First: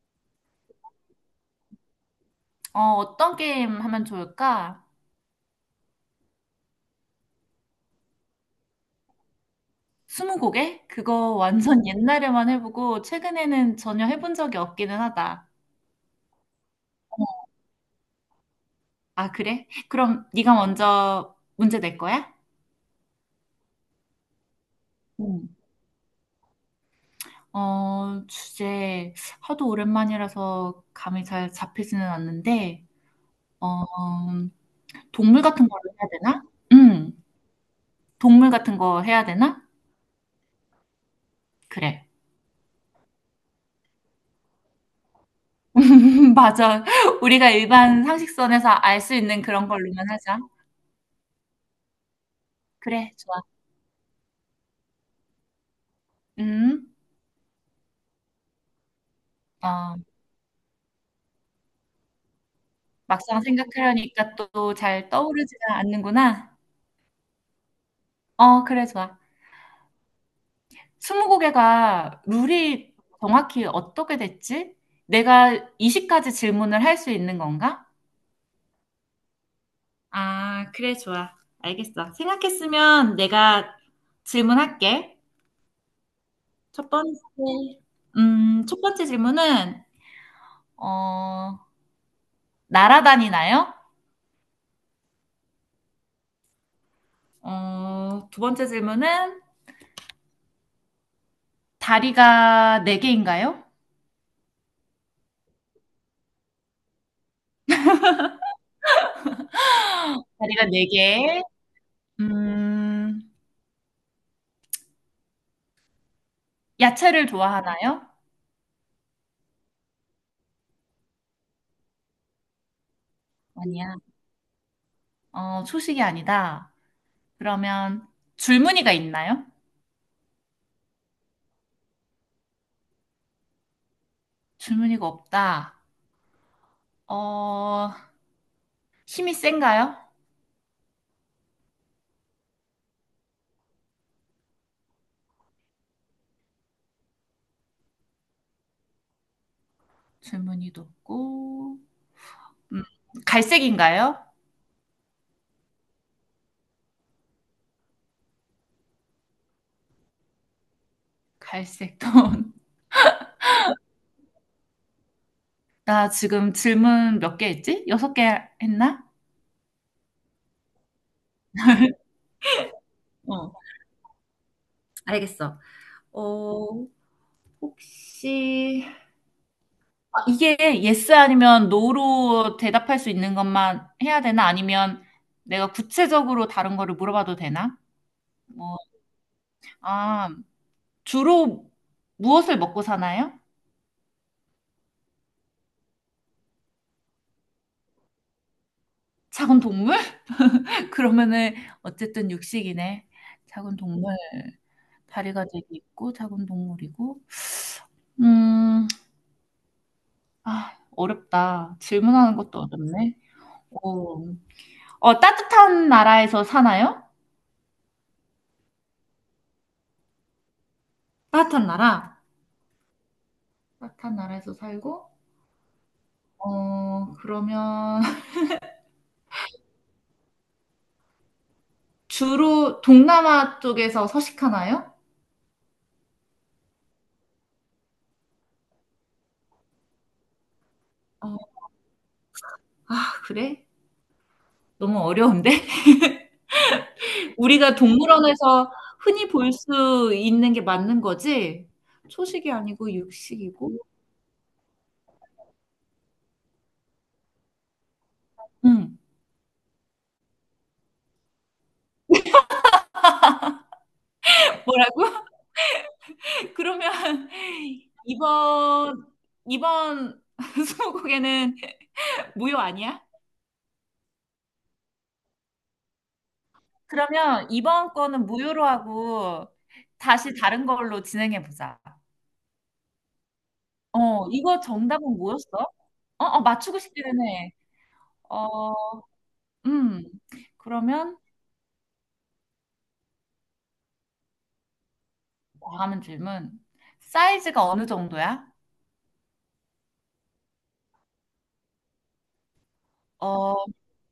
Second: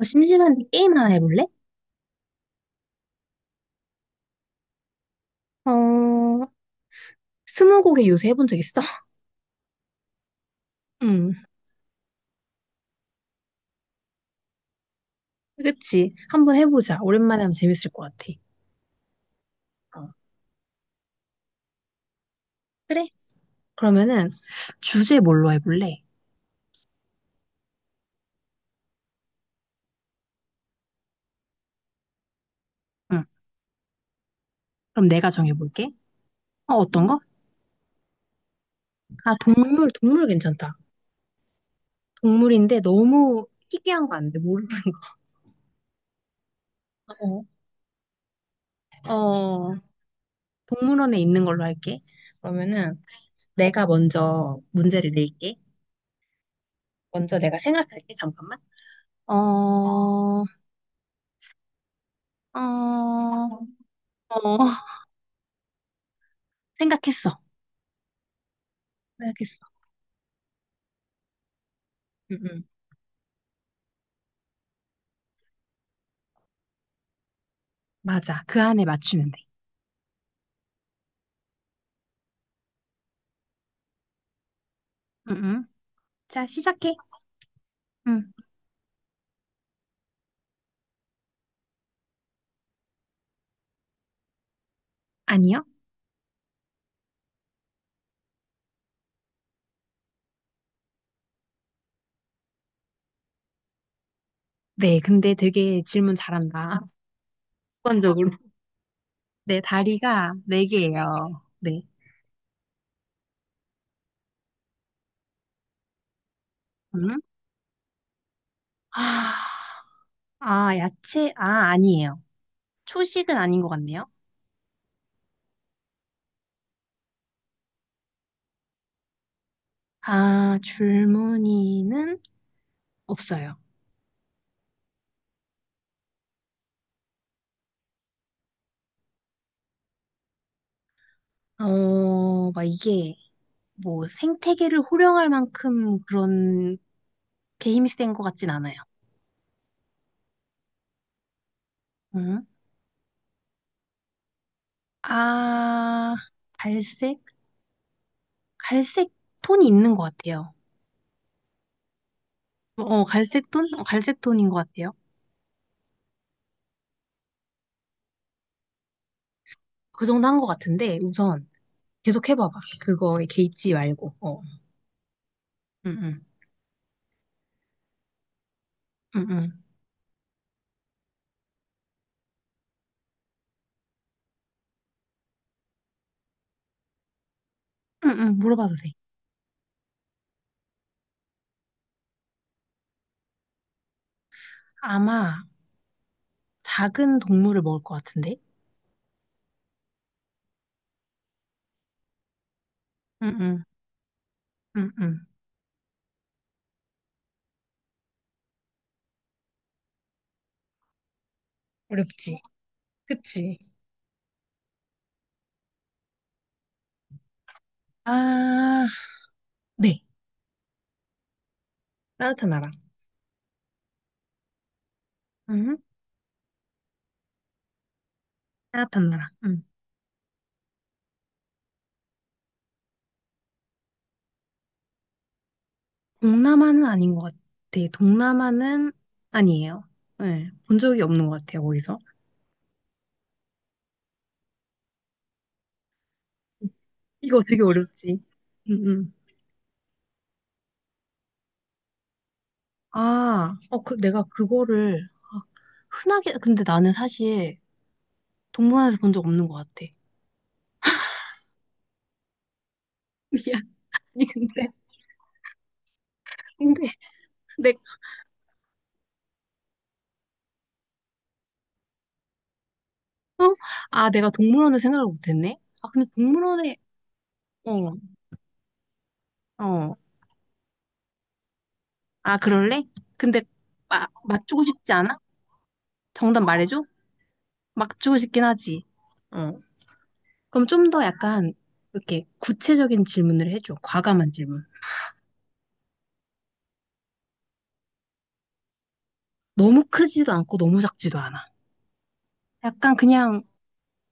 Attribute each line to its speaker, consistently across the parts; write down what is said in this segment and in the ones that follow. Speaker 1: 심심한데 게임 하나 해볼래?
Speaker 2: 어, 어떤 게임 하면 좋을까?
Speaker 1: 어, 스무고개 요새 해본 적 있어?
Speaker 2: 스무고개?
Speaker 1: 응,
Speaker 2: 그거 완전 옛날에만 해보고 최근에는 전혀 해본 적이 없기는 하다.
Speaker 1: 그치. 한번 해보자. 오랜만에 하면 재밌을 것 같아.
Speaker 2: 아, 그래?
Speaker 1: 어,
Speaker 2: 그럼 네가 먼저 문제 낼 거야?
Speaker 1: 그래. 그러면은 주제
Speaker 2: 응.
Speaker 1: 뭘로 해볼래?
Speaker 2: 어, 주제 하도 오랜만이라서 감이 잘 잡히지는 않는데,
Speaker 1: 응,
Speaker 2: 어,
Speaker 1: 그럼 내가
Speaker 2: 동물 같은 걸
Speaker 1: 정해볼게.
Speaker 2: 해야 되나?
Speaker 1: 어, 어떤
Speaker 2: 응,
Speaker 1: 거?
Speaker 2: 동물 같은 거 해야
Speaker 1: 아,
Speaker 2: 되나?
Speaker 1: 동물 괜찮다.
Speaker 2: 그래.
Speaker 1: 동물인데 너무 희귀한 거 안 돼. 모르
Speaker 2: 맞아. 우리가 일반 상식선에서 알
Speaker 1: 어,
Speaker 2: 수 있는 그런
Speaker 1: 어,
Speaker 2: 걸로만 하자.
Speaker 1: 동물원에 있는 걸로 할게. 그러면은
Speaker 2: 그래, 좋아.
Speaker 1: 내가 먼저 문제를 낼게.
Speaker 2: 음.
Speaker 1: 먼저 내가 생각할게. 잠깐만. 어,
Speaker 2: 어,
Speaker 1: 어,
Speaker 2: 막상
Speaker 1: 어.
Speaker 2: 생각하려니까 또 잘 떠오르지가 않는구나.
Speaker 1: 생각했어.
Speaker 2: 어, 그래, 좋아.
Speaker 1: 생각했어.
Speaker 2: 스무고개가
Speaker 1: 응, 응.
Speaker 2: 룰이 정확히 어떻게 됐지? 내가 20가지 질문을 할 수 있는 건가?
Speaker 1: 맞아. 그 안에 맞추면 돼.
Speaker 2: 아, 그래, 좋아. 알겠어. 생각했으면 내가 질문할게.
Speaker 1: 응, 응. 자,
Speaker 2: 첫
Speaker 1: 시작해.
Speaker 2: 번째,
Speaker 1: 응.
Speaker 2: 첫 번째 질문은, 어, 날아다니나요?
Speaker 1: 아니요?
Speaker 2: 어, 두 번째 질문은 다리가 네개인가요?
Speaker 1: 네, 근데 되게 질문 잘한다. 습관적으로. 네, 다리가 네
Speaker 2: 다리가
Speaker 1: 개예요.
Speaker 2: 네개.
Speaker 1: 네.
Speaker 2: 음,
Speaker 1: 응?
Speaker 2: 야채를 좋아하나요?
Speaker 1: 아, 아, 야채? 아, 아니에요. 초식은 아닌 것
Speaker 2: 아니야.
Speaker 1: 같네요.
Speaker 2: 어, 초식이 아니다. 그러면 줄무늬가 있나요?
Speaker 1: 아, 줄무늬는 없어요.
Speaker 2: 줄무늬가 없다. 어, 힘이 센가요?
Speaker 1: 막 이게 뭐 생태계를 호령할 만큼 그런 게 힘이 센 것 같진 않아요.
Speaker 2: 줄무늬도 없고.
Speaker 1: 응?
Speaker 2: 음, 갈색인가요?
Speaker 1: 아, 갈색? 갈색 톤이 있는 것 같아요.
Speaker 2: 갈색도.
Speaker 1: 어, 갈색 톤? 어, 갈색 톤인 것 같아요.
Speaker 2: 나 지금 질문 몇 개 했지? 여섯 개 했나?
Speaker 1: 그 정도 한 것 같은데, 우선 계속 해봐봐. 그거에
Speaker 2: 어.
Speaker 1: 개의치 말고.
Speaker 2: 알겠어.
Speaker 1: 응, 응,
Speaker 2: 어, 혹시
Speaker 1: 응, 응,
Speaker 2: 이게 yes 아니면 no로 대답할 수 있는 것만 해야 되나? 아니면 내가 구체적으로 다른 거를 물어봐도 되나?
Speaker 1: 응, 물어봐도
Speaker 2: 뭐,
Speaker 1: 돼.
Speaker 2: 아, 주로 무엇을 먹고 사나요?
Speaker 1: 아마 작은 동물을 먹을 것 같은데?
Speaker 2: 작은 동물? 그러면은 어쨌든 육식이네.
Speaker 1: 응, 응,
Speaker 2: 작은 동물.
Speaker 1: 응, 응.
Speaker 2: 다리가 되게 있고 작은 동물이고. 음, 아, 어렵다. 질문하는
Speaker 1: 어렵지.
Speaker 2: 것도 어렵네.
Speaker 1: 그치?
Speaker 2: 어, 어, 따뜻한 나라에서 사나요?
Speaker 1: 아, 네.
Speaker 2: 따뜻한 나라.
Speaker 1: 따뜻한 나라.
Speaker 2: 따뜻한 나라에서 살고,
Speaker 1: 응? 응.
Speaker 2: 어, 그러면
Speaker 1: 따뜻한 나라. 응.
Speaker 2: 주로 동남아 쪽에서 서식하나요?
Speaker 1: 동남아는 아닌 것 같아. 동남아는 아니에요. 네, 본 적이 없는
Speaker 2: 어,
Speaker 1: 것 같아요, 거기서.
Speaker 2: 그래? 너무 어려운데?
Speaker 1: 이거 되게
Speaker 2: 우리가
Speaker 1: 어렵지.
Speaker 2: 동물원에서
Speaker 1: 응, 응.
Speaker 2: 흔히 볼 수 있는 게 맞는 거지? 초식이 아니고
Speaker 1: 아,
Speaker 2: 육식이고?
Speaker 1: 내가 그거를, 아, 흔하게, 근데 나는 사실
Speaker 2: 응.
Speaker 1: 동물원에서 본 적 없는 것 같아. 미안. 아니, 근데,
Speaker 2: 뭐라고?
Speaker 1: 근데,
Speaker 2: 그러면
Speaker 1: 내
Speaker 2: 이번, 이번 스무고개는 무효 아니야?
Speaker 1: 어? 아, 내가 동물원을 생각을 못했네? 아, 근데 동물원에,
Speaker 2: 그러면
Speaker 1: 어,
Speaker 2: 이번 거는 무효로 하고
Speaker 1: 어.
Speaker 2: 다시 다른 걸로 진행해 보자.
Speaker 1: 아, 그럴래? 근데,
Speaker 2: 어, 이거
Speaker 1: 맞추고 싶지
Speaker 2: 정답은
Speaker 1: 않아?
Speaker 2: 뭐였어? 어,
Speaker 1: 정답
Speaker 2: 어, 맞추고
Speaker 1: 말해줘?
Speaker 2: 싶기는 해.
Speaker 1: 맞추고 싶긴 하지.
Speaker 2: 어,
Speaker 1: 어.
Speaker 2: 음,
Speaker 1: 그럼 좀 더
Speaker 2: 그러면
Speaker 1: 약간, 이렇게 구체적인 질문을 해줘. 과감한 질문.
Speaker 2: 다음 질문. 사이즈가 어느 정도야?
Speaker 1: 너무 크지도 않고 너무 작지도 않아. 약간 그냥
Speaker 2: 어,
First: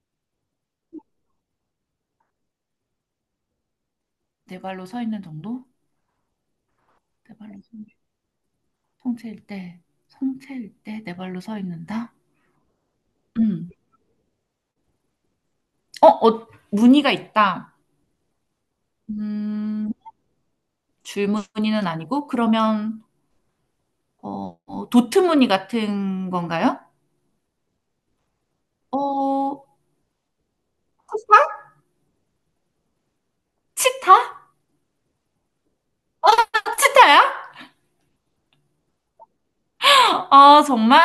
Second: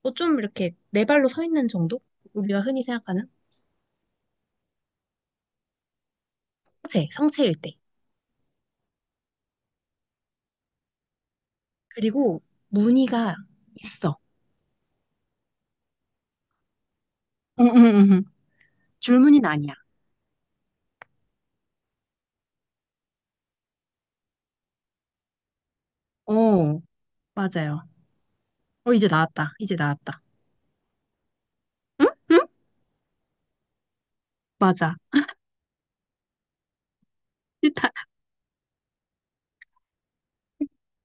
Speaker 1: 뭐 좀 이렇게 네 발로 서 있는 정도? 우리가 흔히 생각하는
Speaker 2: 네 발로 서 있는 정도? 네
Speaker 1: 성체일
Speaker 2: 발로 서
Speaker 1: 때.
Speaker 2: 있는 성체일 때, 성체일 때 네 발로 서 있는다?
Speaker 1: 그리고 무늬가
Speaker 2: 음.
Speaker 1: 있어.
Speaker 2: 어, 어, 무늬가 있다.
Speaker 1: 응. 줄무늬는 아니야.
Speaker 2: 음, 줄 무늬는 아니고, 그러면, 어, 어, 도트 무늬 같은
Speaker 1: 어,
Speaker 2: 건가요?
Speaker 1: 맞아요.
Speaker 2: 어,
Speaker 1: 이제 나왔다.
Speaker 2: 치타?
Speaker 1: 응? 응?
Speaker 2: 치타?
Speaker 1: 맞아.
Speaker 2: 치타야?
Speaker 1: 일단
Speaker 2: 아, 정말?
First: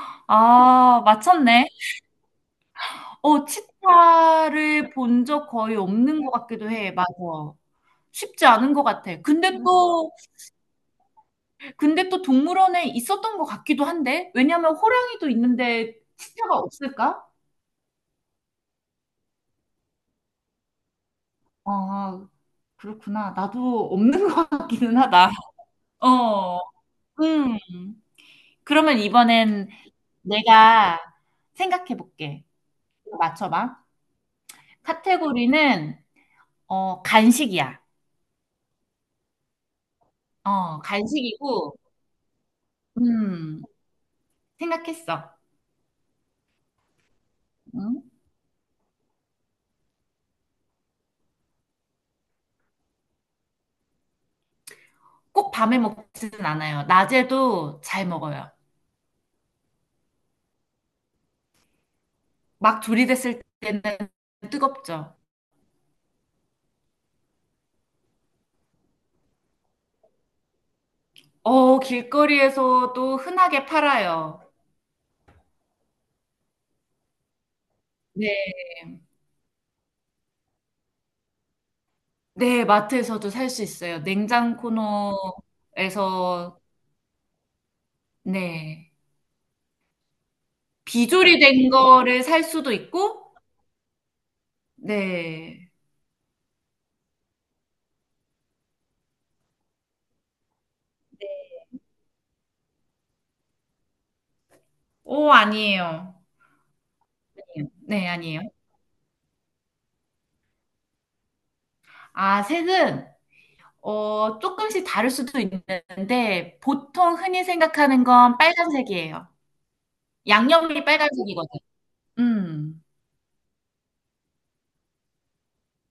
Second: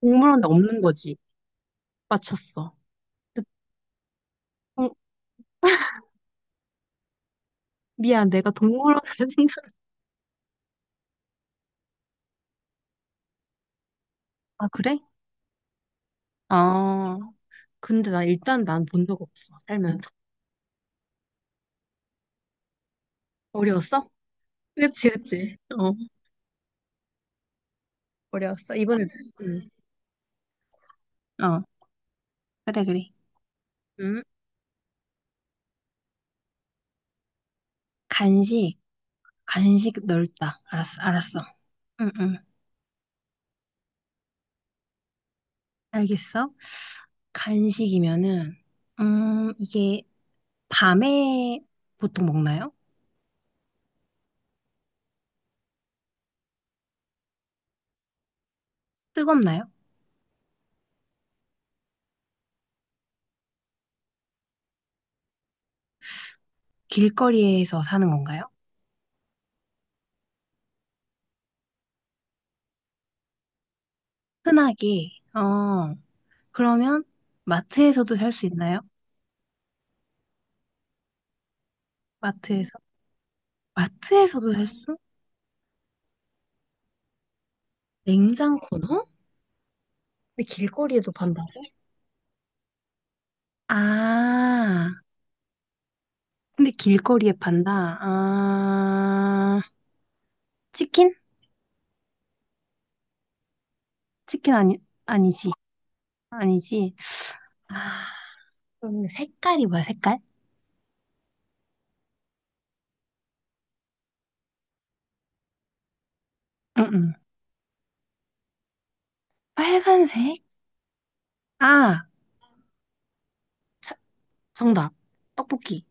Speaker 1: 동물원에 없는
Speaker 2: 아,
Speaker 1: 거지.
Speaker 2: 맞췄네.
Speaker 1: 맞췄어.
Speaker 2: 어,
Speaker 1: 근데
Speaker 2: 치타를
Speaker 1: 동-
Speaker 2: 본 적 거의 없는 것 같기도 해. 맞아.
Speaker 1: 미안,
Speaker 2: 쉽지
Speaker 1: 내가
Speaker 2: 않은 것
Speaker 1: 동물원을
Speaker 2: 같아. 근데
Speaker 1: 생각.
Speaker 2: 또, 근데 또 동물원에 있었던 것 같기도 한데?
Speaker 1: 아,
Speaker 2: 왜냐면
Speaker 1: 그래?
Speaker 2: 호랑이도 있는데 치타가
Speaker 1: 아,
Speaker 2: 없을까?
Speaker 1: 근데 나 일단 난 본 적 없어. 살면서.
Speaker 2: 아, 그렇구나. 나도
Speaker 1: 어려웠어?
Speaker 2: 없는 것 같기는
Speaker 1: 그치,
Speaker 2: 하다.
Speaker 1: 그치.
Speaker 2: 어, 음.
Speaker 1: 어려웠어.
Speaker 2: 그러면
Speaker 1: 이번에. 응.
Speaker 2: 이번엔 내가
Speaker 1: 어,
Speaker 2: 생각해 볼게.
Speaker 1: 그래, 그래.
Speaker 2: 맞춰봐.
Speaker 1: 음.
Speaker 2: 카테고리는, 어, 간식이야.
Speaker 1: 간식, 간식 넓다.
Speaker 2: 어,
Speaker 1: 알았어, 알았어.
Speaker 2: 간식이고,
Speaker 1: 응, 응.
Speaker 2: 음, 생각했어.
Speaker 1: 알겠어.
Speaker 2: 응?
Speaker 1: 간식이면은, 이게 밤에 보통 먹나요?
Speaker 2: 꼭 밤에 먹지는 않아요. 낮에도 잘 먹어요.
Speaker 1: 뜨겁나요?
Speaker 2: 막 조리됐을 때는 뜨겁죠.
Speaker 1: 길거리에서 사는 건가요?
Speaker 2: 어, 길거리에서도 흔하게 팔아요.
Speaker 1: 흔하게, 어, 그러면 마트에서도
Speaker 2: 네,
Speaker 1: 살 수 있나요?
Speaker 2: 네,
Speaker 1: 마트에서?
Speaker 2: 마트에서도 살 수 있어요.
Speaker 1: 마트에서도
Speaker 2: 냉장
Speaker 1: 살 수?
Speaker 2: 코너에서,
Speaker 1: 냉장
Speaker 2: 네.
Speaker 1: 코너? 근데 길거리에도 판다고?
Speaker 2: 비조리된 거를 살 수도 있고,
Speaker 1: 아,
Speaker 2: 네.
Speaker 1: 근데 길거리에 판다. 아, 치킨? 치킨 아니,
Speaker 2: 오,
Speaker 1: 아니지.
Speaker 2: 아니에요.
Speaker 1: 아니지. 아,
Speaker 2: 네, 아니에요.
Speaker 1: 그럼 색깔?
Speaker 2: 아, 색은, 어, 조금씩 다를 수도 있는데,
Speaker 1: 응응.
Speaker 2: 보통 흔히 생각하는 건 빨간색이에요.
Speaker 1: 빨간색?
Speaker 2: 양념이 빨간색이거든.
Speaker 1: 아,
Speaker 2: 음.
Speaker 1: 자, 정답. 떡볶이.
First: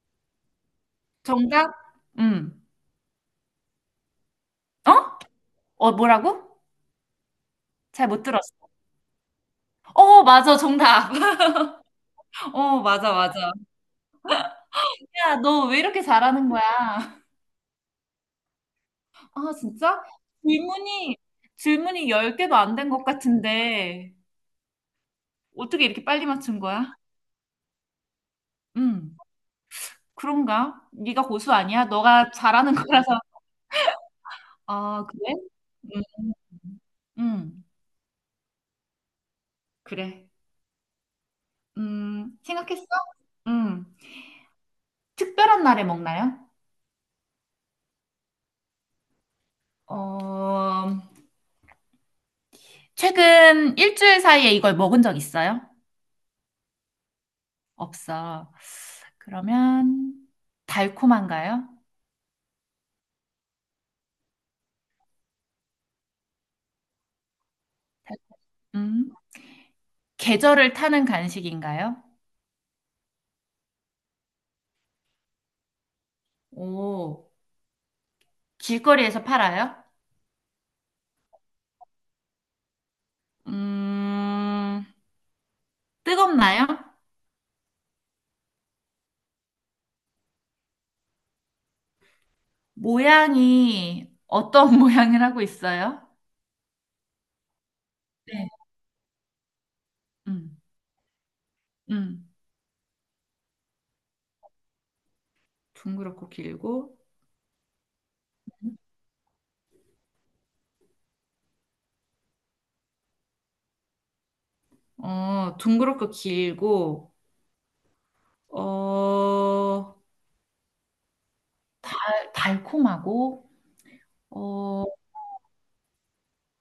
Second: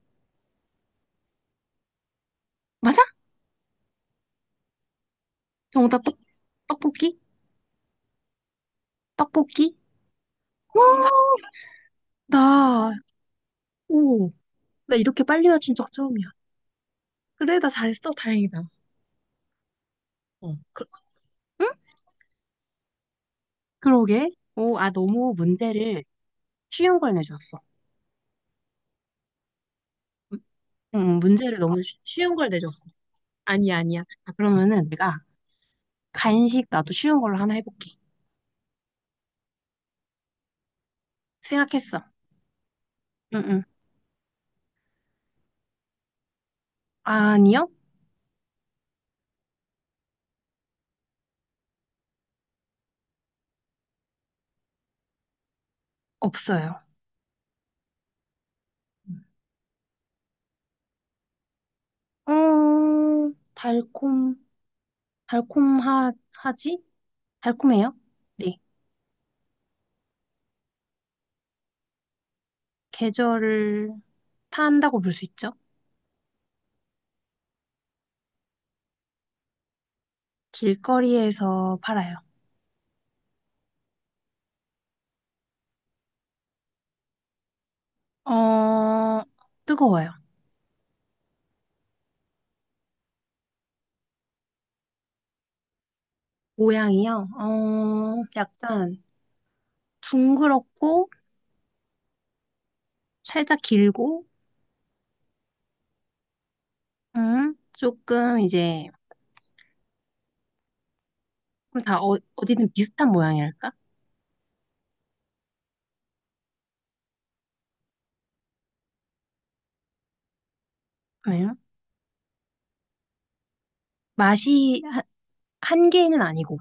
Speaker 2: 정답? 음.
Speaker 1: 맞아?
Speaker 2: 어? 어,
Speaker 1: 정답,
Speaker 2: 뭐라고?
Speaker 1: 떡볶이?
Speaker 2: 잘 못 들었어.
Speaker 1: 떡볶이?
Speaker 2: 어, 맞아,
Speaker 1: 와,
Speaker 2: 정답. 어,
Speaker 1: 나,
Speaker 2: 맞아, 맞아.
Speaker 1: 오, 나 이렇게
Speaker 2: 야,
Speaker 1: 빨리
Speaker 2: 너
Speaker 1: 맞춘
Speaker 2: 왜
Speaker 1: 적
Speaker 2: 이렇게
Speaker 1: 처음이야.
Speaker 2: 잘하는 거야?
Speaker 1: 그래, 나 잘했어. 다행이다.
Speaker 2: 아, 진짜?
Speaker 1: 어, 그,
Speaker 2: 질문이,
Speaker 1: 응?
Speaker 2: 질문이 10개도 안 된 것 같은데,
Speaker 1: 그러게. 너무
Speaker 2: 어떻게
Speaker 1: 문제를
Speaker 2: 이렇게 빨리 맞춘 거야?
Speaker 1: 쉬운 걸 내줬어.
Speaker 2: 음.
Speaker 1: 음,
Speaker 2: 그런가? 네가 고수
Speaker 1: 문제를 너무
Speaker 2: 아니야? 너가
Speaker 1: 쉬운 걸
Speaker 2: 잘하는
Speaker 1: 내줬어.
Speaker 2: 거라서.
Speaker 1: 아니야, 아니야. 아, 그러면은
Speaker 2: 아,
Speaker 1: 내가
Speaker 2: 그래? 음,
Speaker 1: 간식 나도 쉬운 걸로 하나
Speaker 2: 음.
Speaker 1: 해볼게.
Speaker 2: 그래.
Speaker 1: 생각했어.
Speaker 2: 생각했어?
Speaker 1: 응, 응.
Speaker 2: 음. 특별한 날에 먹나요?
Speaker 1: 아니요?
Speaker 2: 어, 최근 일주일 사이에 이걸 먹은 적 있어요?
Speaker 1: 없어요.
Speaker 2: 없어. 그러면 달콤한가요?
Speaker 1: 어, 달콤, 달콤하, 하지? 달콤해요? 네.
Speaker 2: 음. 계절을 타는 간식인가요?
Speaker 1: 계절을 탄다고 볼 수 있죠?
Speaker 2: 오, 길거리에서 팔아요?
Speaker 1: 길거리에서 팔아요.
Speaker 2: 음, 뜨겁나요?
Speaker 1: 어, 뜨거워요.
Speaker 2: 모양이 어떤 모양을 하고 있어요?
Speaker 1: 모양이요? 어,
Speaker 2: 네.
Speaker 1: 약간
Speaker 2: 음,
Speaker 1: 둥그렇고,
Speaker 2: 음.
Speaker 1: 살짝 길고,
Speaker 2: 둥그렇고 길고,
Speaker 1: 조금 이제, 그럼 다 어디든 비슷한 모양이랄까?
Speaker 2: 어, 둥그렇고 길고, 어,
Speaker 1: 음,
Speaker 2: 달콤하고,
Speaker 1: 맛이
Speaker 2: 어,
Speaker 1: 한, 1개는 아니고,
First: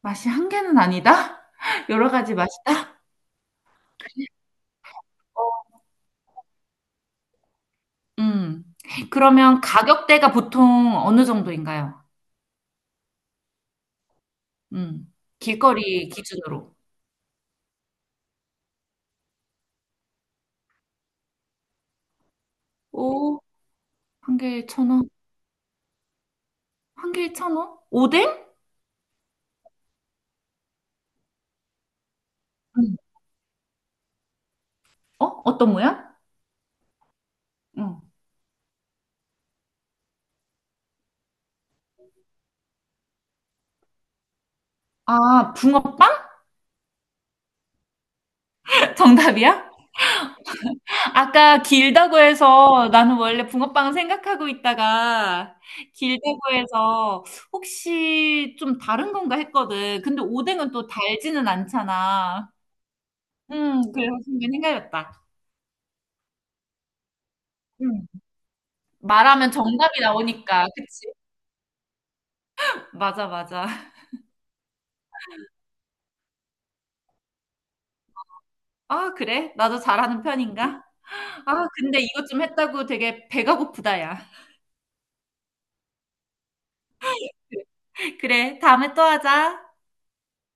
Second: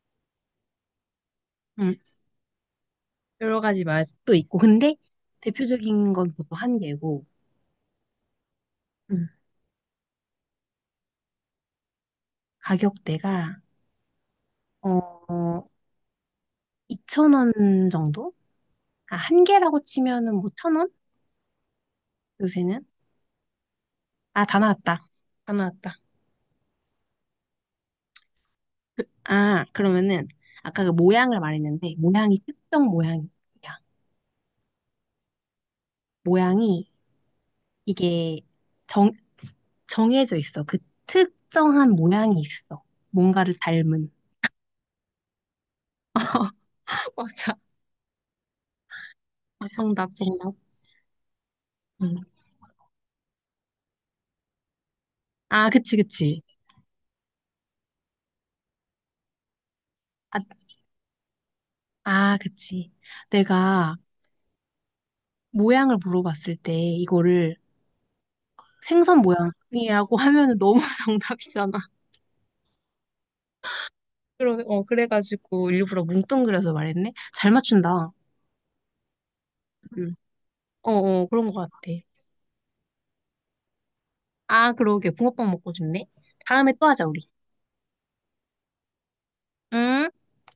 Speaker 2: 맛이 한 개는 아니다?
Speaker 1: 음.
Speaker 2: 여러 가지 맛이다?
Speaker 1: 여러 가지 맛도 있고 근데 대표적인 건 보통 1개고
Speaker 2: 음.
Speaker 1: 음.
Speaker 2: 그러면 가격대가 보통 어느 정도인가요?
Speaker 1: 가격대가
Speaker 2: 음.
Speaker 1: 어
Speaker 2: 길거리 기준으로.
Speaker 1: 2천 원 정도? 아, 한 개라고 치면은 뭐 1,000원? 요새는?
Speaker 2: 오, 한
Speaker 1: 아,
Speaker 2: 개에 천 원
Speaker 1: 다 나왔다.
Speaker 2: 한 개에 천 원 오뎅?
Speaker 1: 아, 그러면은 아까 그 모양을 말했는데 모양이 특정
Speaker 2: 음.
Speaker 1: 모양이야.
Speaker 2: 어? 어떤 모양?
Speaker 1: 모양이
Speaker 2: 음.
Speaker 1: 이게 정 정해져 있어. 그 특정한 모양이 있어. 뭔가를 닮은.
Speaker 2: 아, 붕어빵?
Speaker 1: 맞아. 아,
Speaker 2: 정답이야?
Speaker 1: 정답.
Speaker 2: 아까 길다고
Speaker 1: 응.
Speaker 2: 해서 나는 원래 붕어빵 생각하고 있다가
Speaker 1: 아, 그치,
Speaker 2: 길다고
Speaker 1: 그치.
Speaker 2: 해서 혹시 좀 다른 건가 했거든. 근데
Speaker 1: 아,
Speaker 2: 오뎅은 또 달지는
Speaker 1: 아,
Speaker 2: 않잖아.
Speaker 1: 그치. 내가
Speaker 2: 그래 순간 헷갈렸다.
Speaker 1: 모양을 물어봤을 때 이거를
Speaker 2: 음.
Speaker 1: 생선
Speaker 2: 말하면 정답이
Speaker 1: 모양이라고 하면은
Speaker 2: 나오니까,
Speaker 1: 너무
Speaker 2: 그치?
Speaker 1: 정답이잖아.
Speaker 2: 맞아, 맞아.
Speaker 1: 그래가지고 일부러 뭉뚱그려서 말했네. 잘 맞춘다.
Speaker 2: 아, 그래? 나도
Speaker 1: 응.
Speaker 2: 잘하는 편인가?
Speaker 1: 그런 것
Speaker 2: 아,
Speaker 1: 같아.
Speaker 2: 근데 이것 좀 했다고 되게 배가 고프다, 야.
Speaker 1: 아, 그러게. 붕어빵 먹고 싶네. 다음에 또 하자, 우리.
Speaker 2: 그래, 다음에 또 하자.
Speaker 1: 응?